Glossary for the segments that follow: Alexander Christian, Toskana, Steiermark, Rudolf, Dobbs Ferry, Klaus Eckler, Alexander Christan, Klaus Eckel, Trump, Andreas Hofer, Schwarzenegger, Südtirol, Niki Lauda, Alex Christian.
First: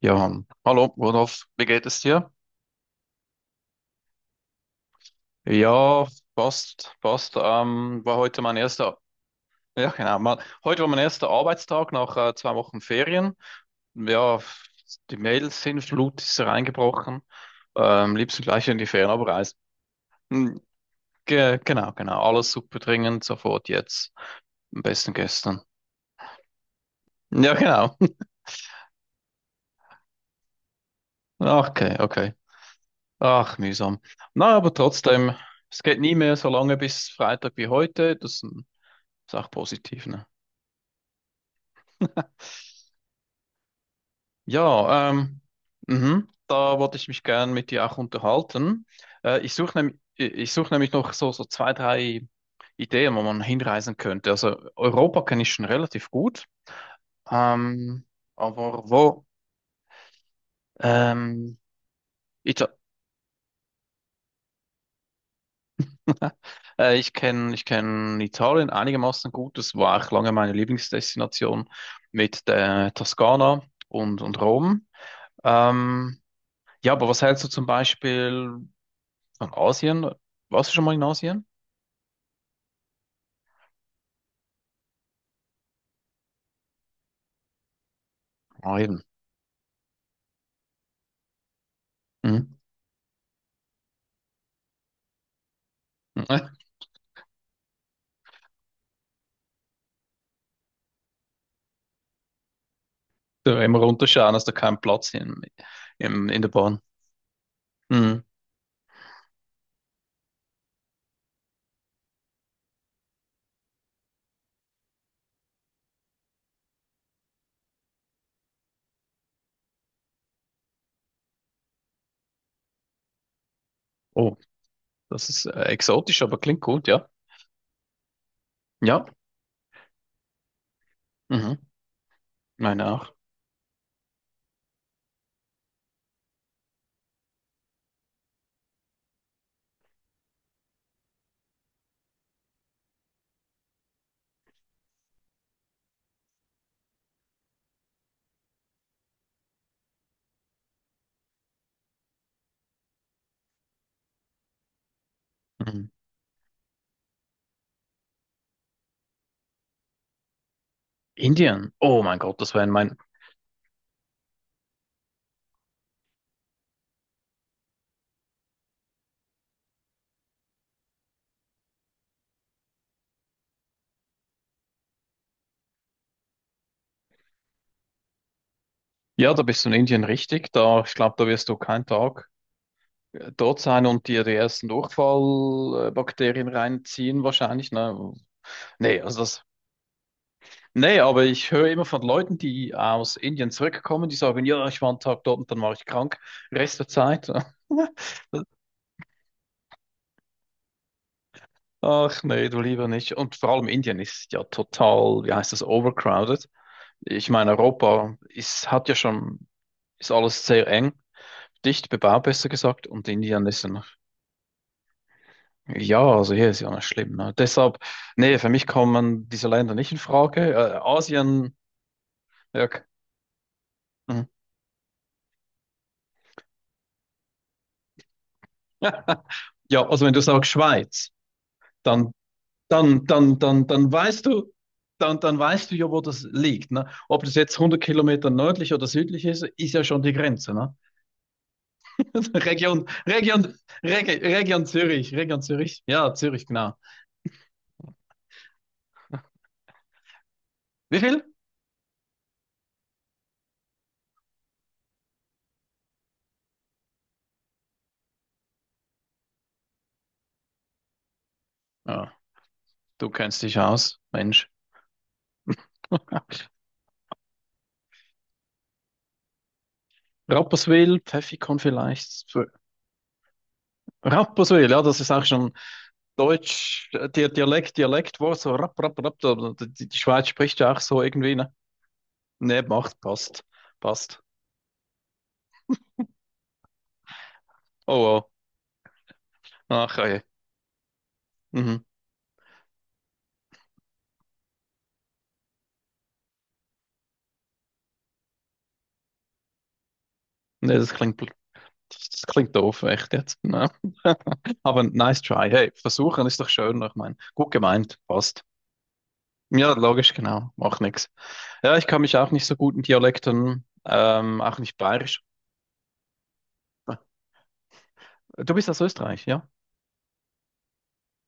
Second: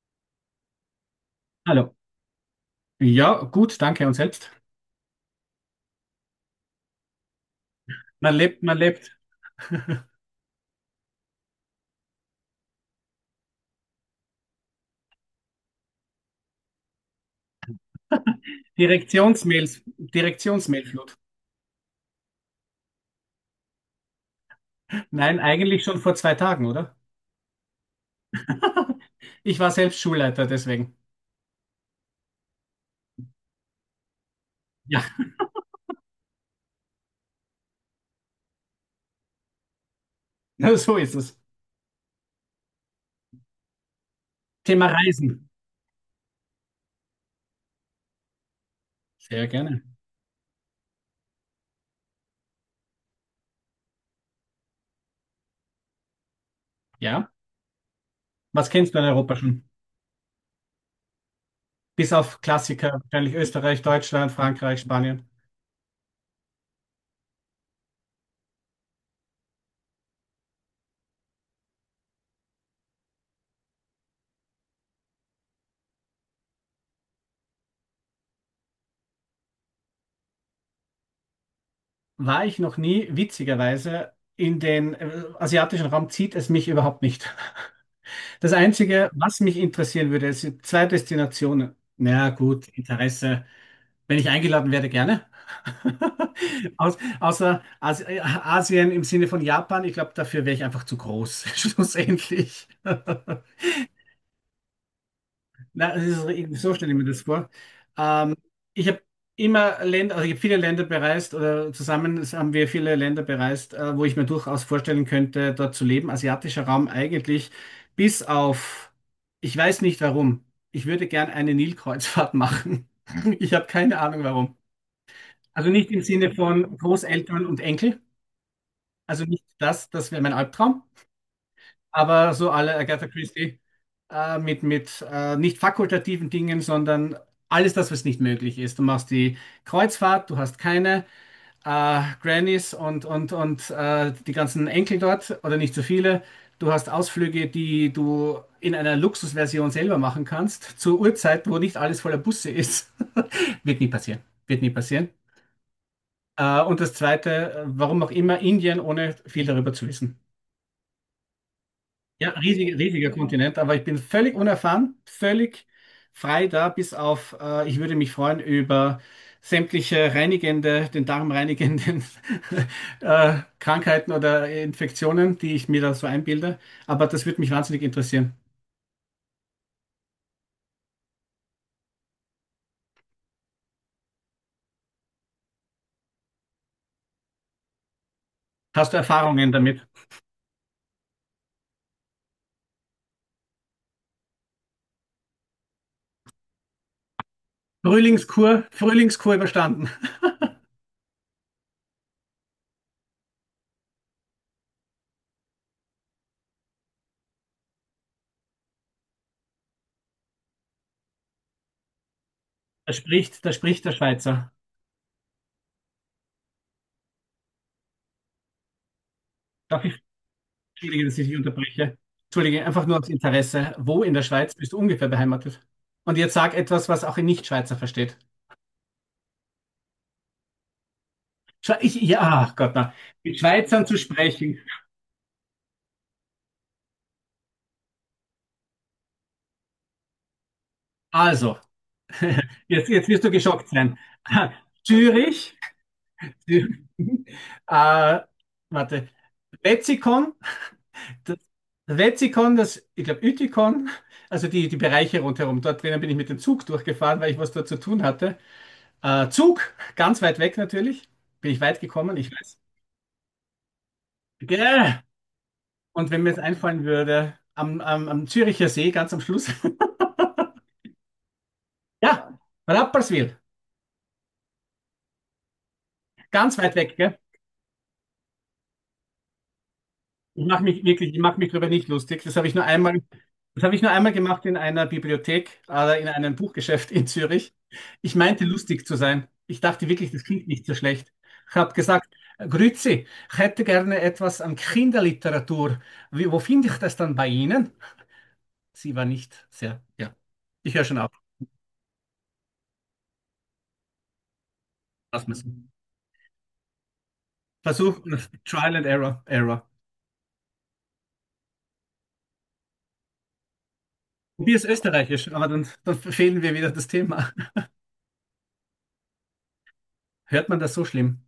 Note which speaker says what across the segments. Speaker 1: Ja, hallo, Rudolf, wie geht
Speaker 2: Hallo.
Speaker 1: es dir?
Speaker 2: Ja, gut, danke. Und selbst?
Speaker 1: Ja, passt, passt. War
Speaker 2: Man
Speaker 1: heute mein
Speaker 2: lebt, man
Speaker 1: erster,
Speaker 2: lebt.
Speaker 1: ja genau, mal, heute war mein erster Arbeitstag nach 2 Wochen Ferien. Ja, die Mails sind Flut, ist reingebrochen. Liebsten gleich in die Ferien abreisen.
Speaker 2: Direktionsmails,
Speaker 1: Hm,
Speaker 2: Direktionsmailflut.
Speaker 1: Ge Genau, genau, alles super dringend, sofort jetzt. Am besten
Speaker 2: Nein,
Speaker 1: gestern.
Speaker 2: eigentlich schon vor zwei Tagen, oder?
Speaker 1: Ja, genau.
Speaker 2: Ich war selbst Schulleiter, deswegen.
Speaker 1: Okay, okay. Ach, mühsam. Na, aber
Speaker 2: Ja,
Speaker 1: trotzdem, es geht nie mehr so lange bis Freitag wie heute. Das ist ein- ist auch positiv, ne?
Speaker 2: so ist es. Thema
Speaker 1: Ja,
Speaker 2: Reisen.
Speaker 1: mhm, da wollte ich mich gern mit dir auch unterhalten.
Speaker 2: Sehr
Speaker 1: Ich suche
Speaker 2: gerne.
Speaker 1: nämlich, ich suche nämlich noch so, so 2, 3 Ideen, wo man hinreisen könnte. Also Europa kenne ich schon relativ gut,
Speaker 2: Ja,
Speaker 1: ähm,
Speaker 2: was
Speaker 1: aber
Speaker 2: kennst du in
Speaker 1: wo?
Speaker 2: Europa schon?
Speaker 1: Ähm,
Speaker 2: Bis auf
Speaker 1: Ita
Speaker 2: Klassiker, wahrscheinlich Österreich, Deutschland, Frankreich, Spanien.
Speaker 1: Ich kenne Italien einigermaßen gut. Das war auch lange meine Lieblingsdestination mit der Toskana und Rom. Ähm, ja, aber was hältst du zum Beispiel? Und Asien, warst du schon mal in Asien?
Speaker 2: War ich noch nie, witzigerweise, in den asiatischen Raum zieht es mich überhaupt nicht. Das
Speaker 1: Ah, eben.
Speaker 2: Einzige, was mich interessieren würde, sind zwei Destinationen. Na
Speaker 1: Mhm.
Speaker 2: gut, Interesse. Wenn ich eingeladen werde, gerne. Außer Asien im Sinne von Japan, ich glaube, dafür wäre ich einfach zu groß, schlussendlich.
Speaker 1: Da immer runterschauen, hast du keinen Platz
Speaker 2: Na, das ist,
Speaker 1: in der
Speaker 2: so
Speaker 1: Bahn.
Speaker 2: stelle ich mir das vor.
Speaker 1: Mhm.
Speaker 2: Ähm, Ich habe immer Länder, also ich habe viele Länder bereist oder zusammen haben wir viele Länder bereist, wo ich mir durchaus vorstellen könnte, dort zu leben. Asiatischer Raum eigentlich, bis auf, ich weiß nicht warum. Ich würde gern eine Nilkreuzfahrt machen. Ich habe keine Ahnung
Speaker 1: Oh,
Speaker 2: warum.
Speaker 1: das ist
Speaker 2: Also nicht im
Speaker 1: exotisch,
Speaker 2: Sinne
Speaker 1: aber klingt
Speaker 2: von
Speaker 1: gut, ja.
Speaker 2: Großeltern und Enkel.
Speaker 1: Ja,
Speaker 2: Also nicht das, das wäre mein Albtraum.
Speaker 1: mhm.
Speaker 2: Aber so alle
Speaker 1: Meine
Speaker 2: Agatha
Speaker 1: auch.
Speaker 2: Christie mit, mit nicht fakultativen Dingen, sondern alles das, was nicht möglich ist. Du machst die Kreuzfahrt, du hast keine Grannies und, und die ganzen Enkel dort oder nicht so viele. Du hast Ausflüge, die du in einer Luxusversion selber machen kannst, zur Uhrzeit, wo nicht alles voller Busse ist. Wird nie passieren. Wird nie passieren.
Speaker 1: Mhm.
Speaker 2: Und das Zweite, warum auch immer Indien, ohne viel darüber zu wissen.
Speaker 1: Indien. Oh mein
Speaker 2: Ja,
Speaker 1: Gott, das war in
Speaker 2: riesig,
Speaker 1: mein.
Speaker 2: riesiger Kontinent, aber ich bin völlig unerfahren, völlig frei da, bis auf, ich würde mich freuen über sämtliche reinigende, den Darm reinigenden Krankheiten oder Infektionen, die ich mir da so einbilde. Aber das würde mich wahnsinnig interessieren.
Speaker 1: Ja, da bist du in Indien richtig. Da, ich glaube, da wirst du keinen Tag dort sein und dir die ersten Durchfallbakterien reinziehen, wahrscheinlich. Ne?
Speaker 2: Hast du
Speaker 1: Nee, also das.
Speaker 2: Erfahrungen damit?
Speaker 1: Nee, aber ich höre immer von Leuten, die aus Indien zurückkommen, die sagen, ja, ich war einen Tag dort und dann war ich krank, Rest der Zeit.
Speaker 2: Frühlingskur, Frühlingskur überstanden.
Speaker 1: Ach nee, du lieber nicht. Und vor allem Indien ist ja total, wie heißt das, overcrowded. Ich meine, Europa ist, hat ja schon, ist alles sehr eng, dicht bebaut, besser gesagt, und Indien
Speaker 2: Da
Speaker 1: ist ein,
Speaker 2: spricht der Schweizer.
Speaker 1: ja, also hier ist ja nicht schlimm. Ne? Deshalb, nee, für mich kommen diese Länder
Speaker 2: Darf
Speaker 1: nicht
Speaker 2: ich
Speaker 1: in Frage.
Speaker 2: Entschuldige, dass ich dich
Speaker 1: Asien,
Speaker 2: unterbreche. Entschuldige,
Speaker 1: ja, k-,
Speaker 2: einfach nur aus Interesse. Wo in der
Speaker 1: mhm.
Speaker 2: Schweiz bist du ungefähr beheimatet? Und jetzt sag etwas, was auch ein Nichtschweizer versteht.
Speaker 1: Ja, also wenn du sagst Schweiz,
Speaker 2: Schwe- Ich,
Speaker 1: dann
Speaker 2: ja, ach Gott, na.
Speaker 1: dann, dann,
Speaker 2: Mit
Speaker 1: dann,
Speaker 2: Schweizern
Speaker 1: dann
Speaker 2: zu
Speaker 1: weißt du,
Speaker 2: sprechen.
Speaker 1: dann weißt du ja, wo das liegt. Ne? Ob das jetzt 100 Kilometer nördlich oder südlich ist, ist ja schon die Grenze. Ne?
Speaker 2: Also,
Speaker 1: Region,
Speaker 2: jetzt, jetzt wirst du
Speaker 1: Region,
Speaker 2: geschockt sein.
Speaker 1: Reg- Region Zürich, Region
Speaker 2: Zürich,
Speaker 1: Zürich. Ja, Zürich, genau.
Speaker 2: Zü- äh, warte, Wetzikon,
Speaker 1: Wie viel?
Speaker 2: das Wetzikon, das, ich glaube, Ütikon, also die, die Bereiche rundherum. Dort drinnen bin ich mit dem Zug durchgefahren, weil ich was dort zu tun hatte. Zug, ganz weit weg natürlich. Bin ich weit
Speaker 1: Ja,
Speaker 2: gekommen, ich weiß.
Speaker 1: du kennst dich aus, Mensch.
Speaker 2: Gäh. Und wenn mir jetzt einfallen würde, am, am, am Züricher See, ganz am Schluss.
Speaker 1: Rapperswil, Pfäffikon vielleicht.
Speaker 2: Ja,
Speaker 1: So,
Speaker 2: Rapperswil,
Speaker 1: Rapperswil, ja, das ist auch schon
Speaker 2: ganz weit
Speaker 1: Deutsch,
Speaker 2: weg, gell?
Speaker 1: Di- Dialekt, Dialektwort, so rapp, rapp, rapp. Da- da- Die, die Schweiz
Speaker 2: Ich
Speaker 1: spricht
Speaker 2: mache
Speaker 1: ja auch
Speaker 2: mich
Speaker 1: so
Speaker 2: wirklich, ich
Speaker 1: irgendwie,
Speaker 2: mache mich
Speaker 1: ne?
Speaker 2: darüber nicht lustig. Das habe ich
Speaker 1: Ne,
Speaker 2: nur
Speaker 1: macht,
Speaker 2: einmal,
Speaker 1: passt,
Speaker 2: das habe ich nur einmal
Speaker 1: passt.
Speaker 2: gemacht in einer Bibliothek oder in einem Buchgeschäft in Zürich.
Speaker 1: Oh,
Speaker 2: Ich
Speaker 1: wow.
Speaker 2: meinte lustig zu sein. Ich dachte
Speaker 1: Ach,
Speaker 2: wirklich,
Speaker 1: ja.
Speaker 2: das klingt nicht so schlecht. Ich habe
Speaker 1: Mhm.
Speaker 2: gesagt, Grüezi, ich hätte gerne etwas an Kinderliteratur. Wie, wo finde ich das dann bei Ihnen? Sie war nicht sehr, ja.
Speaker 1: Nee,
Speaker 2: Ich höre
Speaker 1: das
Speaker 2: schon auf.
Speaker 1: klingt, bl-, das klingt doof, echt jetzt, ne. Aber nice
Speaker 2: Lass mir's.
Speaker 1: try. Hey, versuchen ist doch schön, ich meine. Gut gemeint,
Speaker 2: Versuch,
Speaker 1: passt.
Speaker 2: Trial and Error, Error.
Speaker 1: Ja, logisch, genau. Macht nichts. Ja, ich kann mich auch nicht so gut in Dialekten, auch
Speaker 2: Probier's
Speaker 1: nicht bayerisch.
Speaker 2: Österreichisch, aber dann, dann verfehlen wir wieder das Thema.
Speaker 1: Du bist aus Österreich, ja?
Speaker 2: Hört man das so schlimm?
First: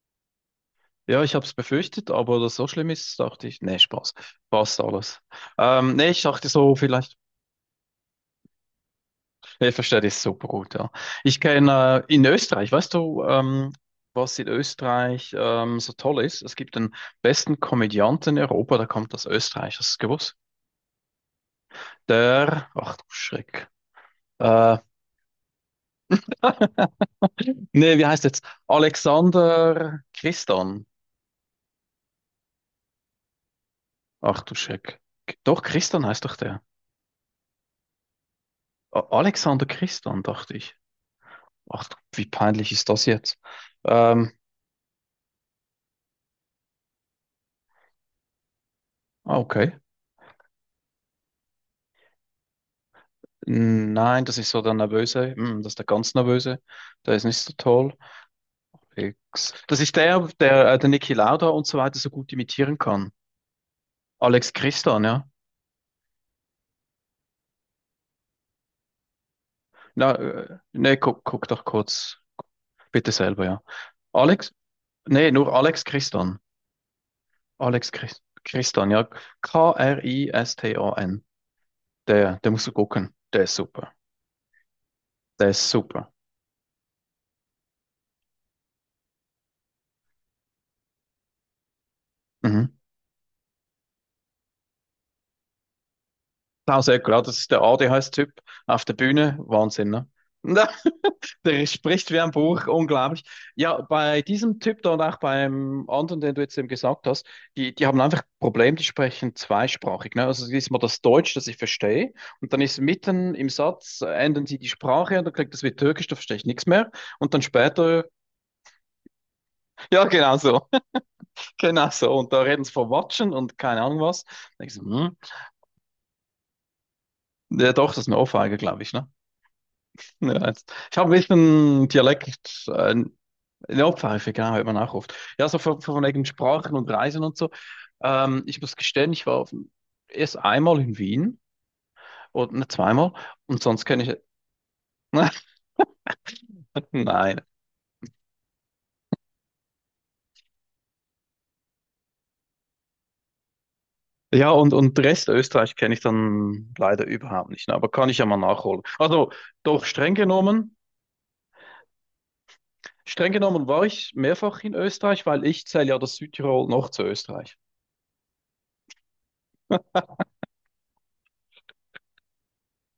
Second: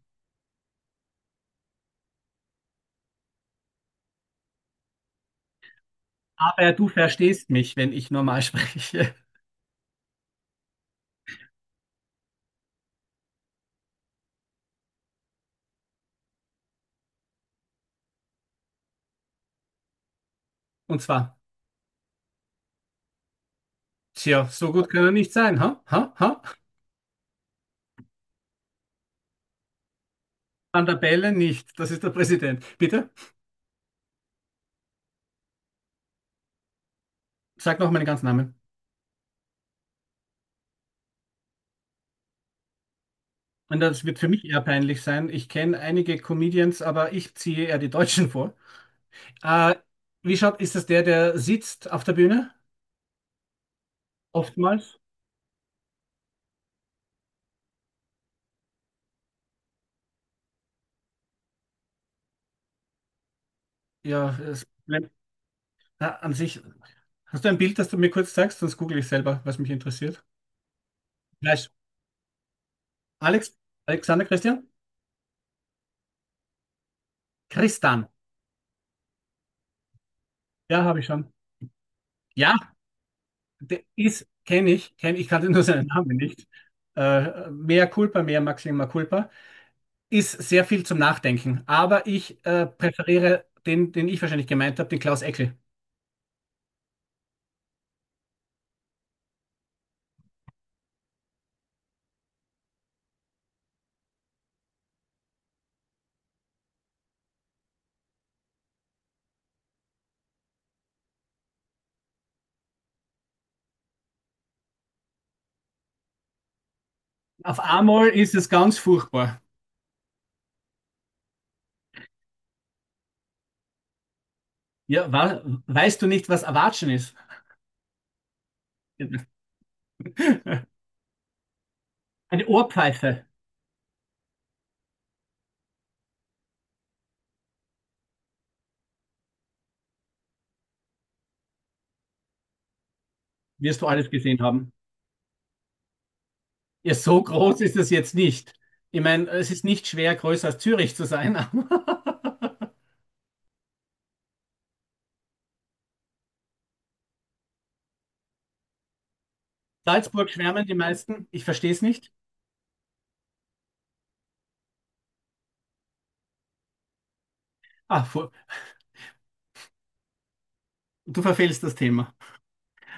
Speaker 1: Ja, ich habe es befürchtet, aber dass so schlimm ist, dachte ich, nee, Spaß. Passt alles. Nee, ich dachte
Speaker 2: Aber
Speaker 1: so,
Speaker 2: du
Speaker 1: vielleicht.
Speaker 2: verstehst mich, wenn ich normal spreche.
Speaker 1: Ich verstehe das super gut, ja. Ich kenne in Österreich, weißt du, was in Österreich so toll ist? Es gibt den besten Komödianten in Europa, der kommt aus Österreich, hast du es gewusst?
Speaker 2: Und zwar,
Speaker 1: Der, ach du Schreck.
Speaker 2: tja, so
Speaker 1: Äh,
Speaker 2: gut kann er nicht sein, ha? Ha? Ha?
Speaker 1: nee, wie heißt jetzt? Alexander Christan.
Speaker 2: An der Bälle nicht. Das ist der Präsident. Bitte?
Speaker 1: Ach du Schreck. Doch, Christan heißt doch der.
Speaker 2: Sag noch meinen ganzen Namen.
Speaker 1: A- Alexander Christan, dachte ich. Ach, du, wie peinlich ist das jetzt?
Speaker 2: Und das wird für
Speaker 1: Ähm,
Speaker 2: mich eher peinlich sein. Ich kenne einige Comedians, aber ich ziehe eher die Deutschen vor.
Speaker 1: ah, okay.
Speaker 2: Äh, Wie schaut, ist das der, der sitzt auf der Bühne?
Speaker 1: Nein, das ist so der
Speaker 2: Oftmals.
Speaker 1: Nervöse. Hm, das ist der ganz Nervöse. Der ist nicht so toll. X. Das ist der, der, der Niki Lauda und so weiter so gut imitieren kann.
Speaker 2: Ja,
Speaker 1: Alex
Speaker 2: es
Speaker 1: Christian,
Speaker 2: bleibt
Speaker 1: ja.
Speaker 2: na, an sich. Hast du ein Bild, das du mir kurz zeigst? Sonst google ich selber, was mich
Speaker 1: Na,
Speaker 2: interessiert.
Speaker 1: nee, guck, guck doch
Speaker 2: Gleich.
Speaker 1: kurz, bitte selber,
Speaker 2: Alex,
Speaker 1: ja.
Speaker 2: Alexander
Speaker 1: Alex,
Speaker 2: Christian?
Speaker 1: nee, nur Alex Christian. Alex
Speaker 2: Christian.
Speaker 1: Christ Christian, ja.
Speaker 2: Ja, habe ich
Speaker 1: K-R-I-S-T-A-N.
Speaker 2: schon.
Speaker 1: Der, der
Speaker 2: Ja,
Speaker 1: musst du gucken. Der ist
Speaker 2: der
Speaker 1: super.
Speaker 2: ist, kenne ich,
Speaker 1: Der
Speaker 2: kannte nur
Speaker 1: ist
Speaker 2: seinen
Speaker 1: super.
Speaker 2: Namen nicht. Mea culpa, mea maxima culpa. Ist sehr viel zum Nachdenken. Aber ich
Speaker 1: Mhm.
Speaker 2: präferiere den, den ich wahrscheinlich gemeint habe, den Klaus Eckel.
Speaker 1: Klaus Eckler, das ist der ADHS-Typ auf der Bühne. Wahnsinn, ne? Der spricht wie ein Buch, unglaublich. Ja, bei diesem Typ da und auch beim anderen, den du jetzt eben gesagt hast, die, die haben einfach ein Problem, die sprechen zweisprachig. Ne? Also es ist mal das Deutsch, das ich verstehe, und dann ist mitten im Satz, ändern sie die Sprache und dann klingt das wie Türkisch, da verstehe ich nichts mehr. Und dann
Speaker 2: Auf
Speaker 1: später,
Speaker 2: einmal ist es ganz furchtbar.
Speaker 1: ja, genau so, genau so. Und da reden sie von Watschen und keine Ahnung was. Da denk ich so,
Speaker 2: Ja,
Speaker 1: hm.
Speaker 2: wa weißt du nicht, was Erwatschen ist?
Speaker 1: Ja, doch, das ist eine Ohrfeige, glaube ich. Ne? Ja, jetzt. Ich habe ein bisschen
Speaker 2: Eine
Speaker 1: Dialekt, äh.
Speaker 2: Ohrpfeife.
Speaker 1: Ja, Pfeife, genau, hört man auch oft. Ja, so von wegen Sprachen und Reisen und so. Ich muss gestehen, ich war auf, erst einmal in Wien und ne, zweimal und
Speaker 2: Wirst
Speaker 1: sonst
Speaker 2: du alles
Speaker 1: kenne
Speaker 2: gesehen haben.
Speaker 1: ich.
Speaker 2: Ja, so
Speaker 1: Nein.
Speaker 2: groß ist es jetzt nicht. Ich meine, es ist nicht schwer, größer als Zürich zu sein.
Speaker 1: Ja, und Rest Österreich kenne ich dann leider überhaupt nicht, ne, aber kann ich ja mal nachholen. Also, doch
Speaker 2: Salzburg schwärmen die meisten. Ich verstehe es nicht.
Speaker 1: streng genommen war ich mehrfach in Österreich, weil ich zähle ja das Südtirol noch zu Österreich.
Speaker 2: Ah, fu- du verfehlst das Thema.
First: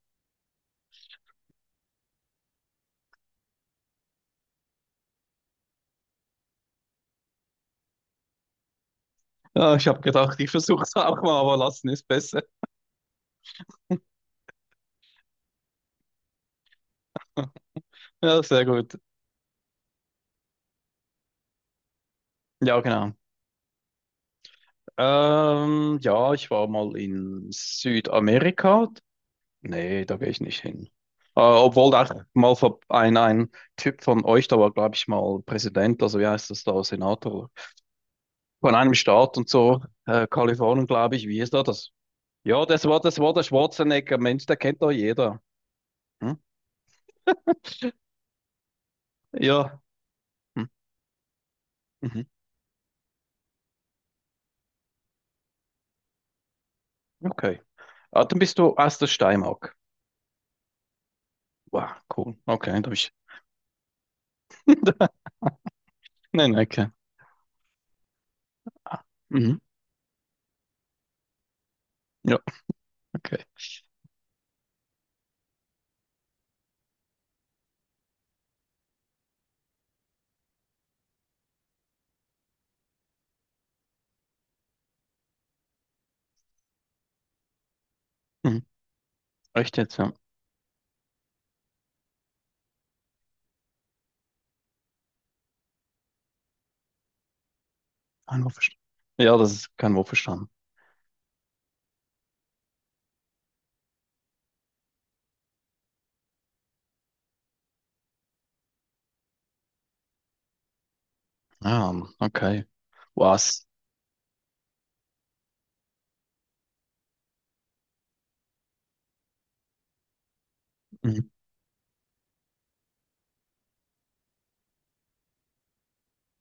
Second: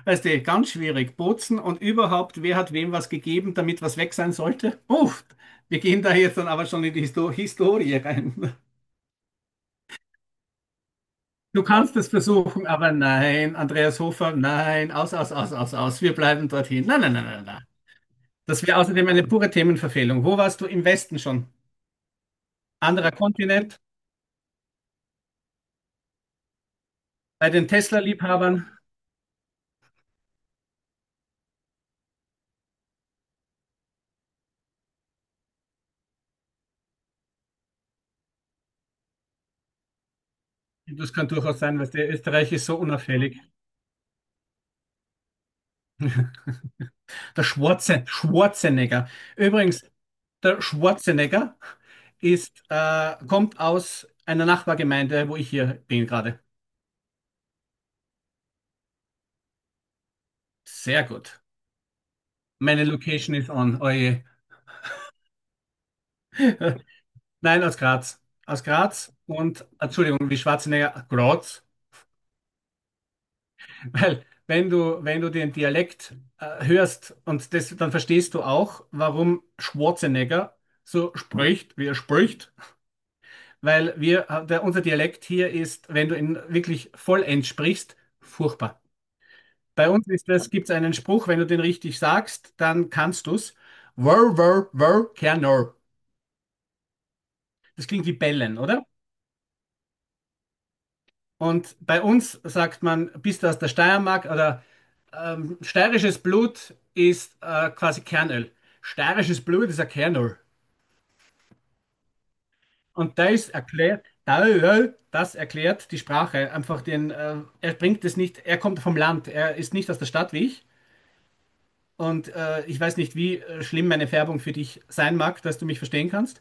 Speaker 2: Weißt du, ganz schwierig. Bozen und überhaupt, wer hat wem was gegeben, damit was weg sein sollte? Uff, wir gehen da jetzt dann aber schon in die Historie rein.
Speaker 1: Ja, ich habe gedacht, ich versuche es auch mal, aber
Speaker 2: Du
Speaker 1: lassen
Speaker 2: kannst
Speaker 1: ist
Speaker 2: es
Speaker 1: besser.
Speaker 2: versuchen, aber nein, Andreas Hofer, nein, aus, aus, aus, aus, aus. Wir bleiben dorthin. Nein, nein, nein, nein, nein.
Speaker 1: Ja, sehr
Speaker 2: Das wäre
Speaker 1: gut.
Speaker 2: außerdem eine pure Themenverfehlung. Wo warst du im Westen schon?
Speaker 1: Ja, genau.
Speaker 2: Anderer Kontinent,
Speaker 1: Ja, ich war mal in
Speaker 2: bei den Tesla-Liebhabern.
Speaker 1: Südamerika. Nee, da gehe ich nicht hin. Obwohl da mal vor- ein Typ von euch, da war, glaube ich, mal Präsident, also wie heißt das da, Senator von einem Staat und so, Kalifornien,
Speaker 2: Das
Speaker 1: glaube ich,
Speaker 2: kann
Speaker 1: wie ist
Speaker 2: durchaus
Speaker 1: da
Speaker 2: sein, weil
Speaker 1: das?
Speaker 2: der Österreich
Speaker 1: Ja,
Speaker 2: ist so
Speaker 1: das war
Speaker 2: unauffällig.
Speaker 1: der Schwarzenegger, Mensch, der kennt doch jeder. Hm?
Speaker 2: Der Schwarze, Schwarzenegger.
Speaker 1: Ja.
Speaker 2: Übrigens, der
Speaker 1: Hm.
Speaker 2: Schwarzenegger
Speaker 1: Mhm.
Speaker 2: ist, kommt aus einer Nachbargemeinde, wo ich hier bin gerade.
Speaker 1: Okay. Ah, dann bist du aus der Steiermark.
Speaker 2: Sehr gut.
Speaker 1: Wow, cool. Okay,
Speaker 2: Meine
Speaker 1: da hab ich.
Speaker 2: Location ist on. Oje.
Speaker 1: Nein, okay.
Speaker 2: Nein, aus Graz. Aus Graz
Speaker 1: Mhm.
Speaker 2: und, Entschuldigung, wie Schwarzenegger, Graz.
Speaker 1: Ja, okay.
Speaker 2: Weil wenn du, wenn du den Dialekt hörst und das, dann verstehst du auch, warum Schwarzenegger so spricht, wie er spricht. Weil wir, der, unser Dialekt hier ist, wenn du ihn wirklich vollends sprichst,
Speaker 1: Mhm.
Speaker 2: furchtbar.
Speaker 1: Echt
Speaker 2: Bei
Speaker 1: jetzt,
Speaker 2: uns
Speaker 1: ja.
Speaker 2: ist das, gibt es einen Spruch, wenn du den richtig sagst, dann kannst du's. Wör, wör, wör, Kernor. Das klingt wie
Speaker 1: Kein
Speaker 2: bellen,
Speaker 1: Wurfverstand.
Speaker 2: oder?
Speaker 1: Ja, das ist kein Wurfverstand.
Speaker 2: Und bei uns sagt man, bist du aus der Steiermark oder steirisches Blut ist quasi Kernöl. Steirisches Blut ist ein Kernöl.
Speaker 1: Ah, okay.
Speaker 2: Und das
Speaker 1: Was?
Speaker 2: erklärt, da- ja, das erklärt die Sprache. Einfach den, er bringt es nicht, er kommt vom Land, er ist nicht aus der Stadt wie ich.
Speaker 1: Mhm.
Speaker 2: Und ich weiß nicht, wie schlimm meine Färbung für dich sein mag, dass du mich verstehen kannst.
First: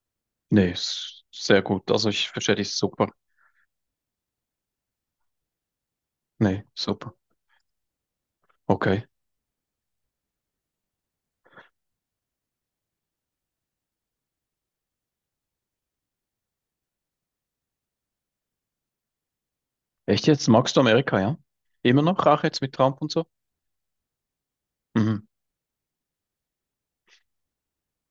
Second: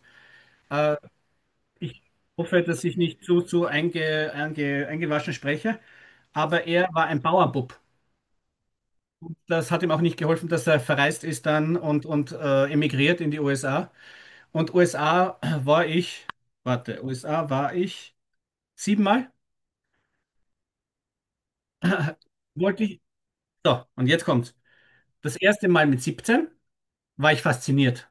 Speaker 1: Nee, ist sehr gut.
Speaker 2: Ich
Speaker 1: Also ich verstehe
Speaker 2: hoffe,
Speaker 1: dich
Speaker 2: dass ich
Speaker 1: super.
Speaker 2: nicht zu, zu eingewaschen spreche.
Speaker 1: Nee,
Speaker 2: Aber er war
Speaker 1: super.
Speaker 2: ein Bauernbub.
Speaker 1: Okay.
Speaker 2: Das hat ihm auch nicht geholfen, dass er verreist ist dann und, und emigriert in die USA. Und USA war ich, warte, USA war ich siebenmal.
Speaker 1: Echt jetzt? Magst du Amerika, ja? Immer noch, auch jetzt mit
Speaker 2: Wollte
Speaker 1: Trump
Speaker 2: ich.
Speaker 1: und so?
Speaker 2: So, und jetzt kommt's.
Speaker 1: Mhm.
Speaker 2: Das erste Mal mit 17 war ich fasziniert.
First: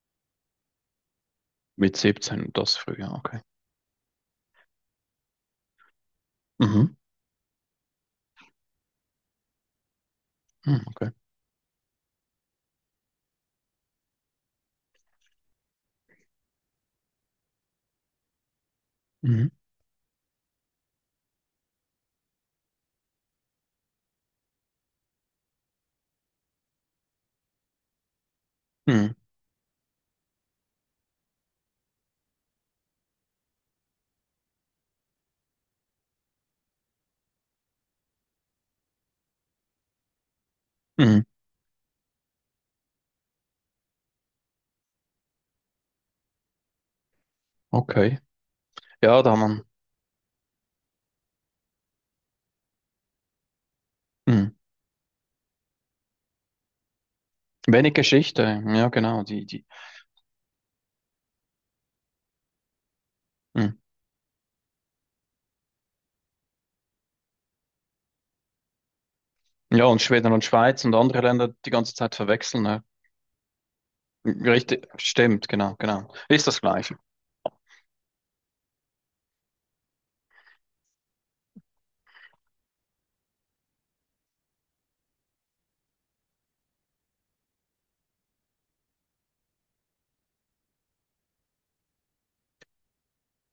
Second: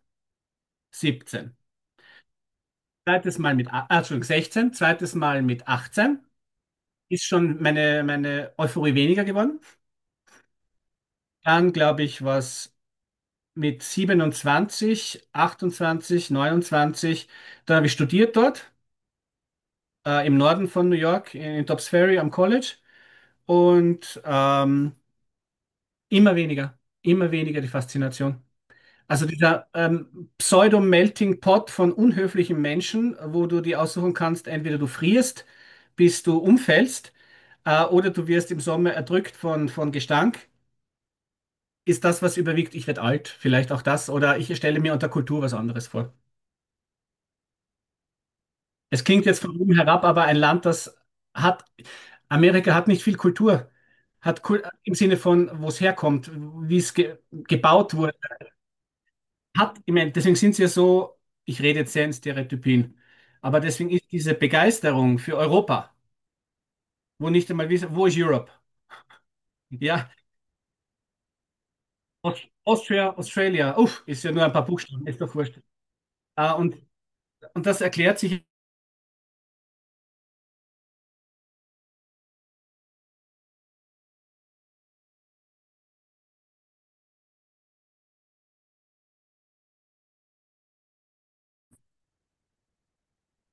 Speaker 2: 17.
Speaker 1: Mit 17, das früher,
Speaker 2: Zweites
Speaker 1: okay.
Speaker 2: Mal mit, Entschuldigung, 16. Zweites Mal mit 18.
Speaker 1: Mhm.
Speaker 2: Ist schon meine, meine Euphorie weniger geworden.
Speaker 1: Mhm, okay.
Speaker 2: Dann, glaube ich, was mit 27, 28, 29. Dann habe ich studiert dort.
Speaker 1: Mhm.
Speaker 2: Im Norden von New York, in Dobbs Ferry am College. Und immer weniger, immer weniger die Faszination.
Speaker 1: Mhm.
Speaker 2: Also dieser Pseudo-Melting Pot von unhöflichen Menschen, wo du dir aussuchen kannst, entweder du frierst, bis du umfällst, oder du wirst im Sommer erdrückt von Gestank.
Speaker 1: Mhm.
Speaker 2: Ist das, was überwiegt, ich werde alt, vielleicht auch das, oder ich stelle mir unter Kultur was anderes vor.
Speaker 1: Okay.
Speaker 2: Es
Speaker 1: Ja,
Speaker 2: klingt
Speaker 1: da
Speaker 2: jetzt von
Speaker 1: haben
Speaker 2: oben herab, aber ein Land, das hat, Amerika hat nicht viel Kultur,
Speaker 1: wir
Speaker 2: hat
Speaker 1: mhm.
Speaker 2: Kul im Sinne von, wo es herkommt, wie es ge
Speaker 1: Wenig
Speaker 2: gebaut wurde.
Speaker 1: Geschichte. Ja, genau. Die, die.
Speaker 2: Hat, ich meine, deswegen sind sie ja so, ich rede jetzt sehr in Stereotypien, aber
Speaker 1: Mhm.
Speaker 2: deswegen ist diese Begeisterung für Europa, wo nicht einmal wissen, wo ist Europe?
Speaker 1: Ja, und
Speaker 2: Ja,
Speaker 1: Schweden und Schweiz und andere Länder die ganze Zeit
Speaker 2: Aus-
Speaker 1: verwechseln. Ne?
Speaker 2: Austria, Australia, uff, ist ja nur ein paar
Speaker 1: Richtig,
Speaker 2: Buchstaben, ist doch
Speaker 1: stimmt,
Speaker 2: wurscht.
Speaker 1: genau, genau. Ist
Speaker 2: Ah,
Speaker 1: das gleich.
Speaker 2: und das erklärt sich,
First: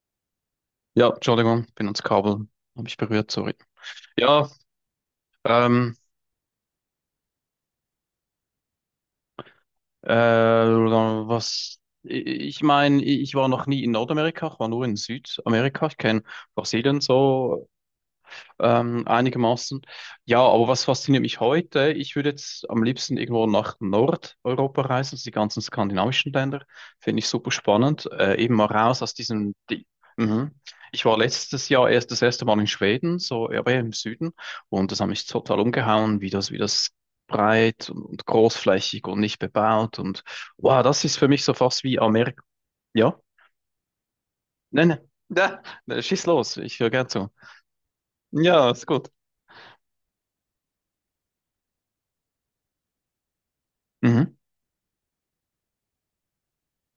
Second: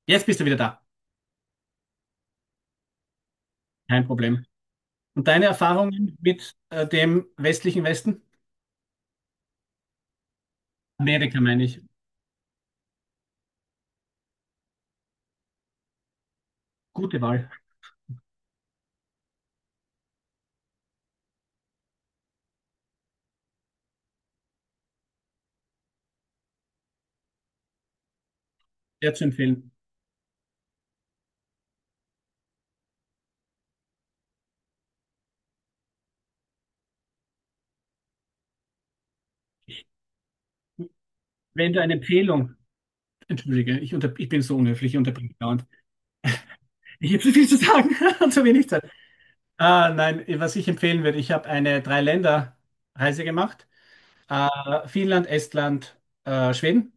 Speaker 2: jetzt bist du wieder da,
Speaker 1: Ja, Entschuldigung, bin ans Kabel, habe ich berührt, sorry.
Speaker 2: kein Problem.
Speaker 1: Ja,
Speaker 2: Und deine
Speaker 1: ähm,
Speaker 2: Erfahrungen mit dem westlichen Westen? Amerika meine
Speaker 1: was,
Speaker 2: ich.
Speaker 1: ich meine, ich war noch nie in Nordamerika, ich war nur in Südamerika. Ich kenne Brasilien
Speaker 2: Gute Wahl,
Speaker 1: so, einigermaßen. Ja, aber was fasziniert mich heute? Ich würde jetzt am liebsten irgendwo nach Nordeuropa reisen, also die ganzen skandinavischen Länder. Finde ich super spannend. Eben mal raus aus
Speaker 2: sehr zu
Speaker 1: diesem.
Speaker 2: empfehlen.
Speaker 1: Di mhm. Ich war letztes Jahr erst das erste Mal in Schweden, so ja, aber eher im Süden, und das hat mich total umgehauen, wie das breit und großflächig und nicht bebaut und wow, das ist für mich so
Speaker 2: Wenn du
Speaker 1: fast
Speaker 2: eine
Speaker 1: wie Amerika.
Speaker 2: Empfehlung,
Speaker 1: Ja,
Speaker 2: entschuldige, ich, unter, ich bin so
Speaker 1: nein,
Speaker 2: unhöflich, ich
Speaker 1: nein,
Speaker 2: unterbreche dauernd.
Speaker 1: ja, schieß los, ich höre gern
Speaker 2: Ich habe
Speaker 1: zu.
Speaker 2: zu viel zu sagen und zu wenig
Speaker 1: Ja, ist
Speaker 2: Zeit.
Speaker 1: gut.
Speaker 2: Ah, nein, was ich empfehlen würde, ich habe eine Drei-Länder-Reise gemacht.
Speaker 1: Mhm.
Speaker 2: Äh, Finnland, Estland, Schweden.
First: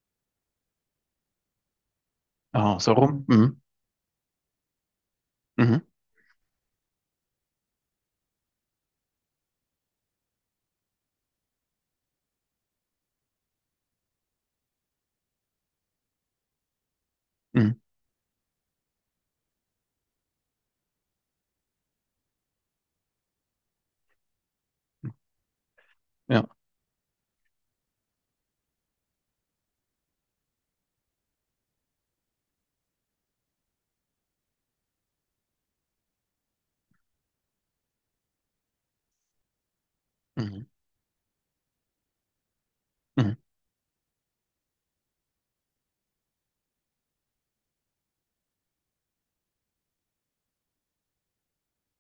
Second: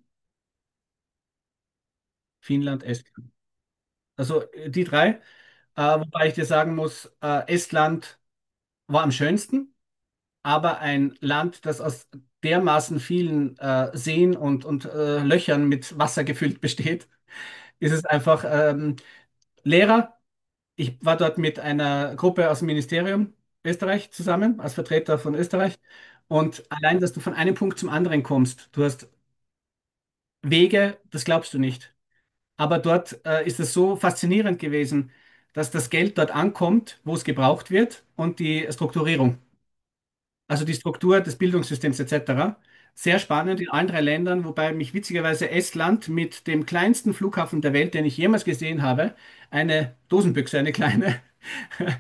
Speaker 1: Ah,
Speaker 2: Finnland,
Speaker 1: so rum.
Speaker 2: Estland.
Speaker 1: Mhm.
Speaker 2: Also die drei.
Speaker 1: Mhm.
Speaker 2: Wobei ich dir sagen muss, Estland war am schönsten, aber ein Land, das aus dermaßen vielen Seen und, und Löchern mit Wasser gefüllt besteht,
Speaker 1: Mhm.
Speaker 2: ist es einfach, Lehrer. Ich war dort mit einer Gruppe aus dem Ministerium Österreich zusammen, als Vertreter von Österreich.
Speaker 1: Ja.
Speaker 2: Und allein, dass du von einem Punkt zum anderen kommst, du hast Wege, das glaubst du nicht. Aber dort ist es so faszinierend gewesen, dass das Geld dort ankommt, wo es gebraucht wird und die Strukturierung
Speaker 1: Mhm.
Speaker 2: also die Struktur des Bildungssystems etc. Sehr
Speaker 1: Mhm.
Speaker 2: spannend in allen drei Ländern, wobei mich witzigerweise Estland mit dem kleinsten Flughafen der Welt, den ich jemals gesehen habe, eine Dosenbüchse, eine kleine, äh,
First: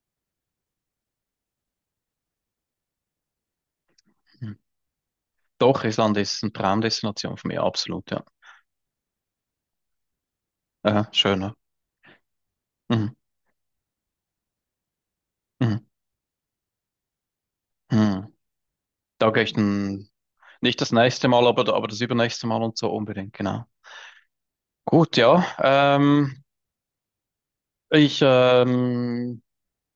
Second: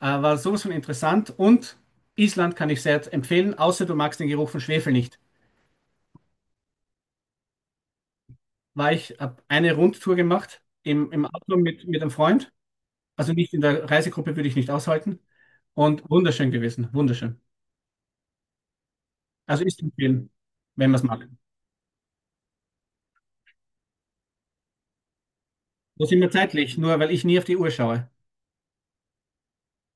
Speaker 2: war sowas von interessant. Und Island kann ich sehr empfehlen, außer du magst den Geruch
Speaker 1: Mhm.
Speaker 2: von Schwefel nicht.
Speaker 1: Doch, Island ist eine Traumdestination für mich, absolut, ja.
Speaker 2: War ich, habe eine Rundtour gemacht im, im
Speaker 1: Schöner.
Speaker 2: Auto mit einem Freund,
Speaker 1: Mhm.
Speaker 2: also nicht in der Reisegruppe würde ich nicht aushalten.
Speaker 1: Mhm.
Speaker 2: Und wunderschön gewesen, wunderschön.
Speaker 1: Mhm. Da gehe ich
Speaker 2: Also ist zu
Speaker 1: dann
Speaker 2: empfehlen,
Speaker 1: nicht
Speaker 2: wenn
Speaker 1: das
Speaker 2: man es
Speaker 1: nächste
Speaker 2: mag.
Speaker 1: Mal, aber das übernächste Mal und so unbedingt, genau. Gut, ja.
Speaker 2: Wo sind wir
Speaker 1: Ähm,
Speaker 2: zeitlich? Nur weil ich nie auf die Uhr schaue.
Speaker 1: ich ähm,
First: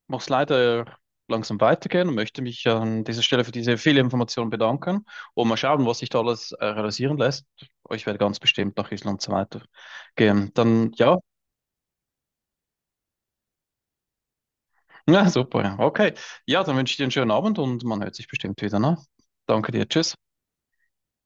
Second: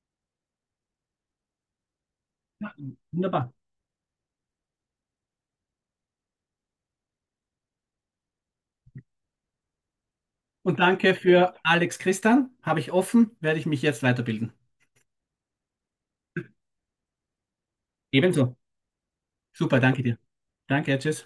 Speaker 1: muss leider langsam weitergehen und möchte mich
Speaker 2: Ja,
Speaker 1: an dieser Stelle für
Speaker 2: wunderbar.
Speaker 1: diese viele Informationen bedanken und mal schauen, was sich da alles realisieren lässt. Ich werde ganz bestimmt nach Island so weitergehen.
Speaker 2: Und
Speaker 1: Dann
Speaker 2: danke
Speaker 1: ja,
Speaker 2: für Alex Christian. Habe ich offen, werde ich mich jetzt weiterbilden.
Speaker 1: ja, super, ja. Okay. Ja, dann wünsche ich dir einen schönen Abend und man hört sich
Speaker 2: Ebenso.
Speaker 1: bestimmt wieder, ne? Danke
Speaker 2: Super,
Speaker 1: dir.
Speaker 2: danke
Speaker 1: Tschüss.
Speaker 2: dir. Danke, tschüss.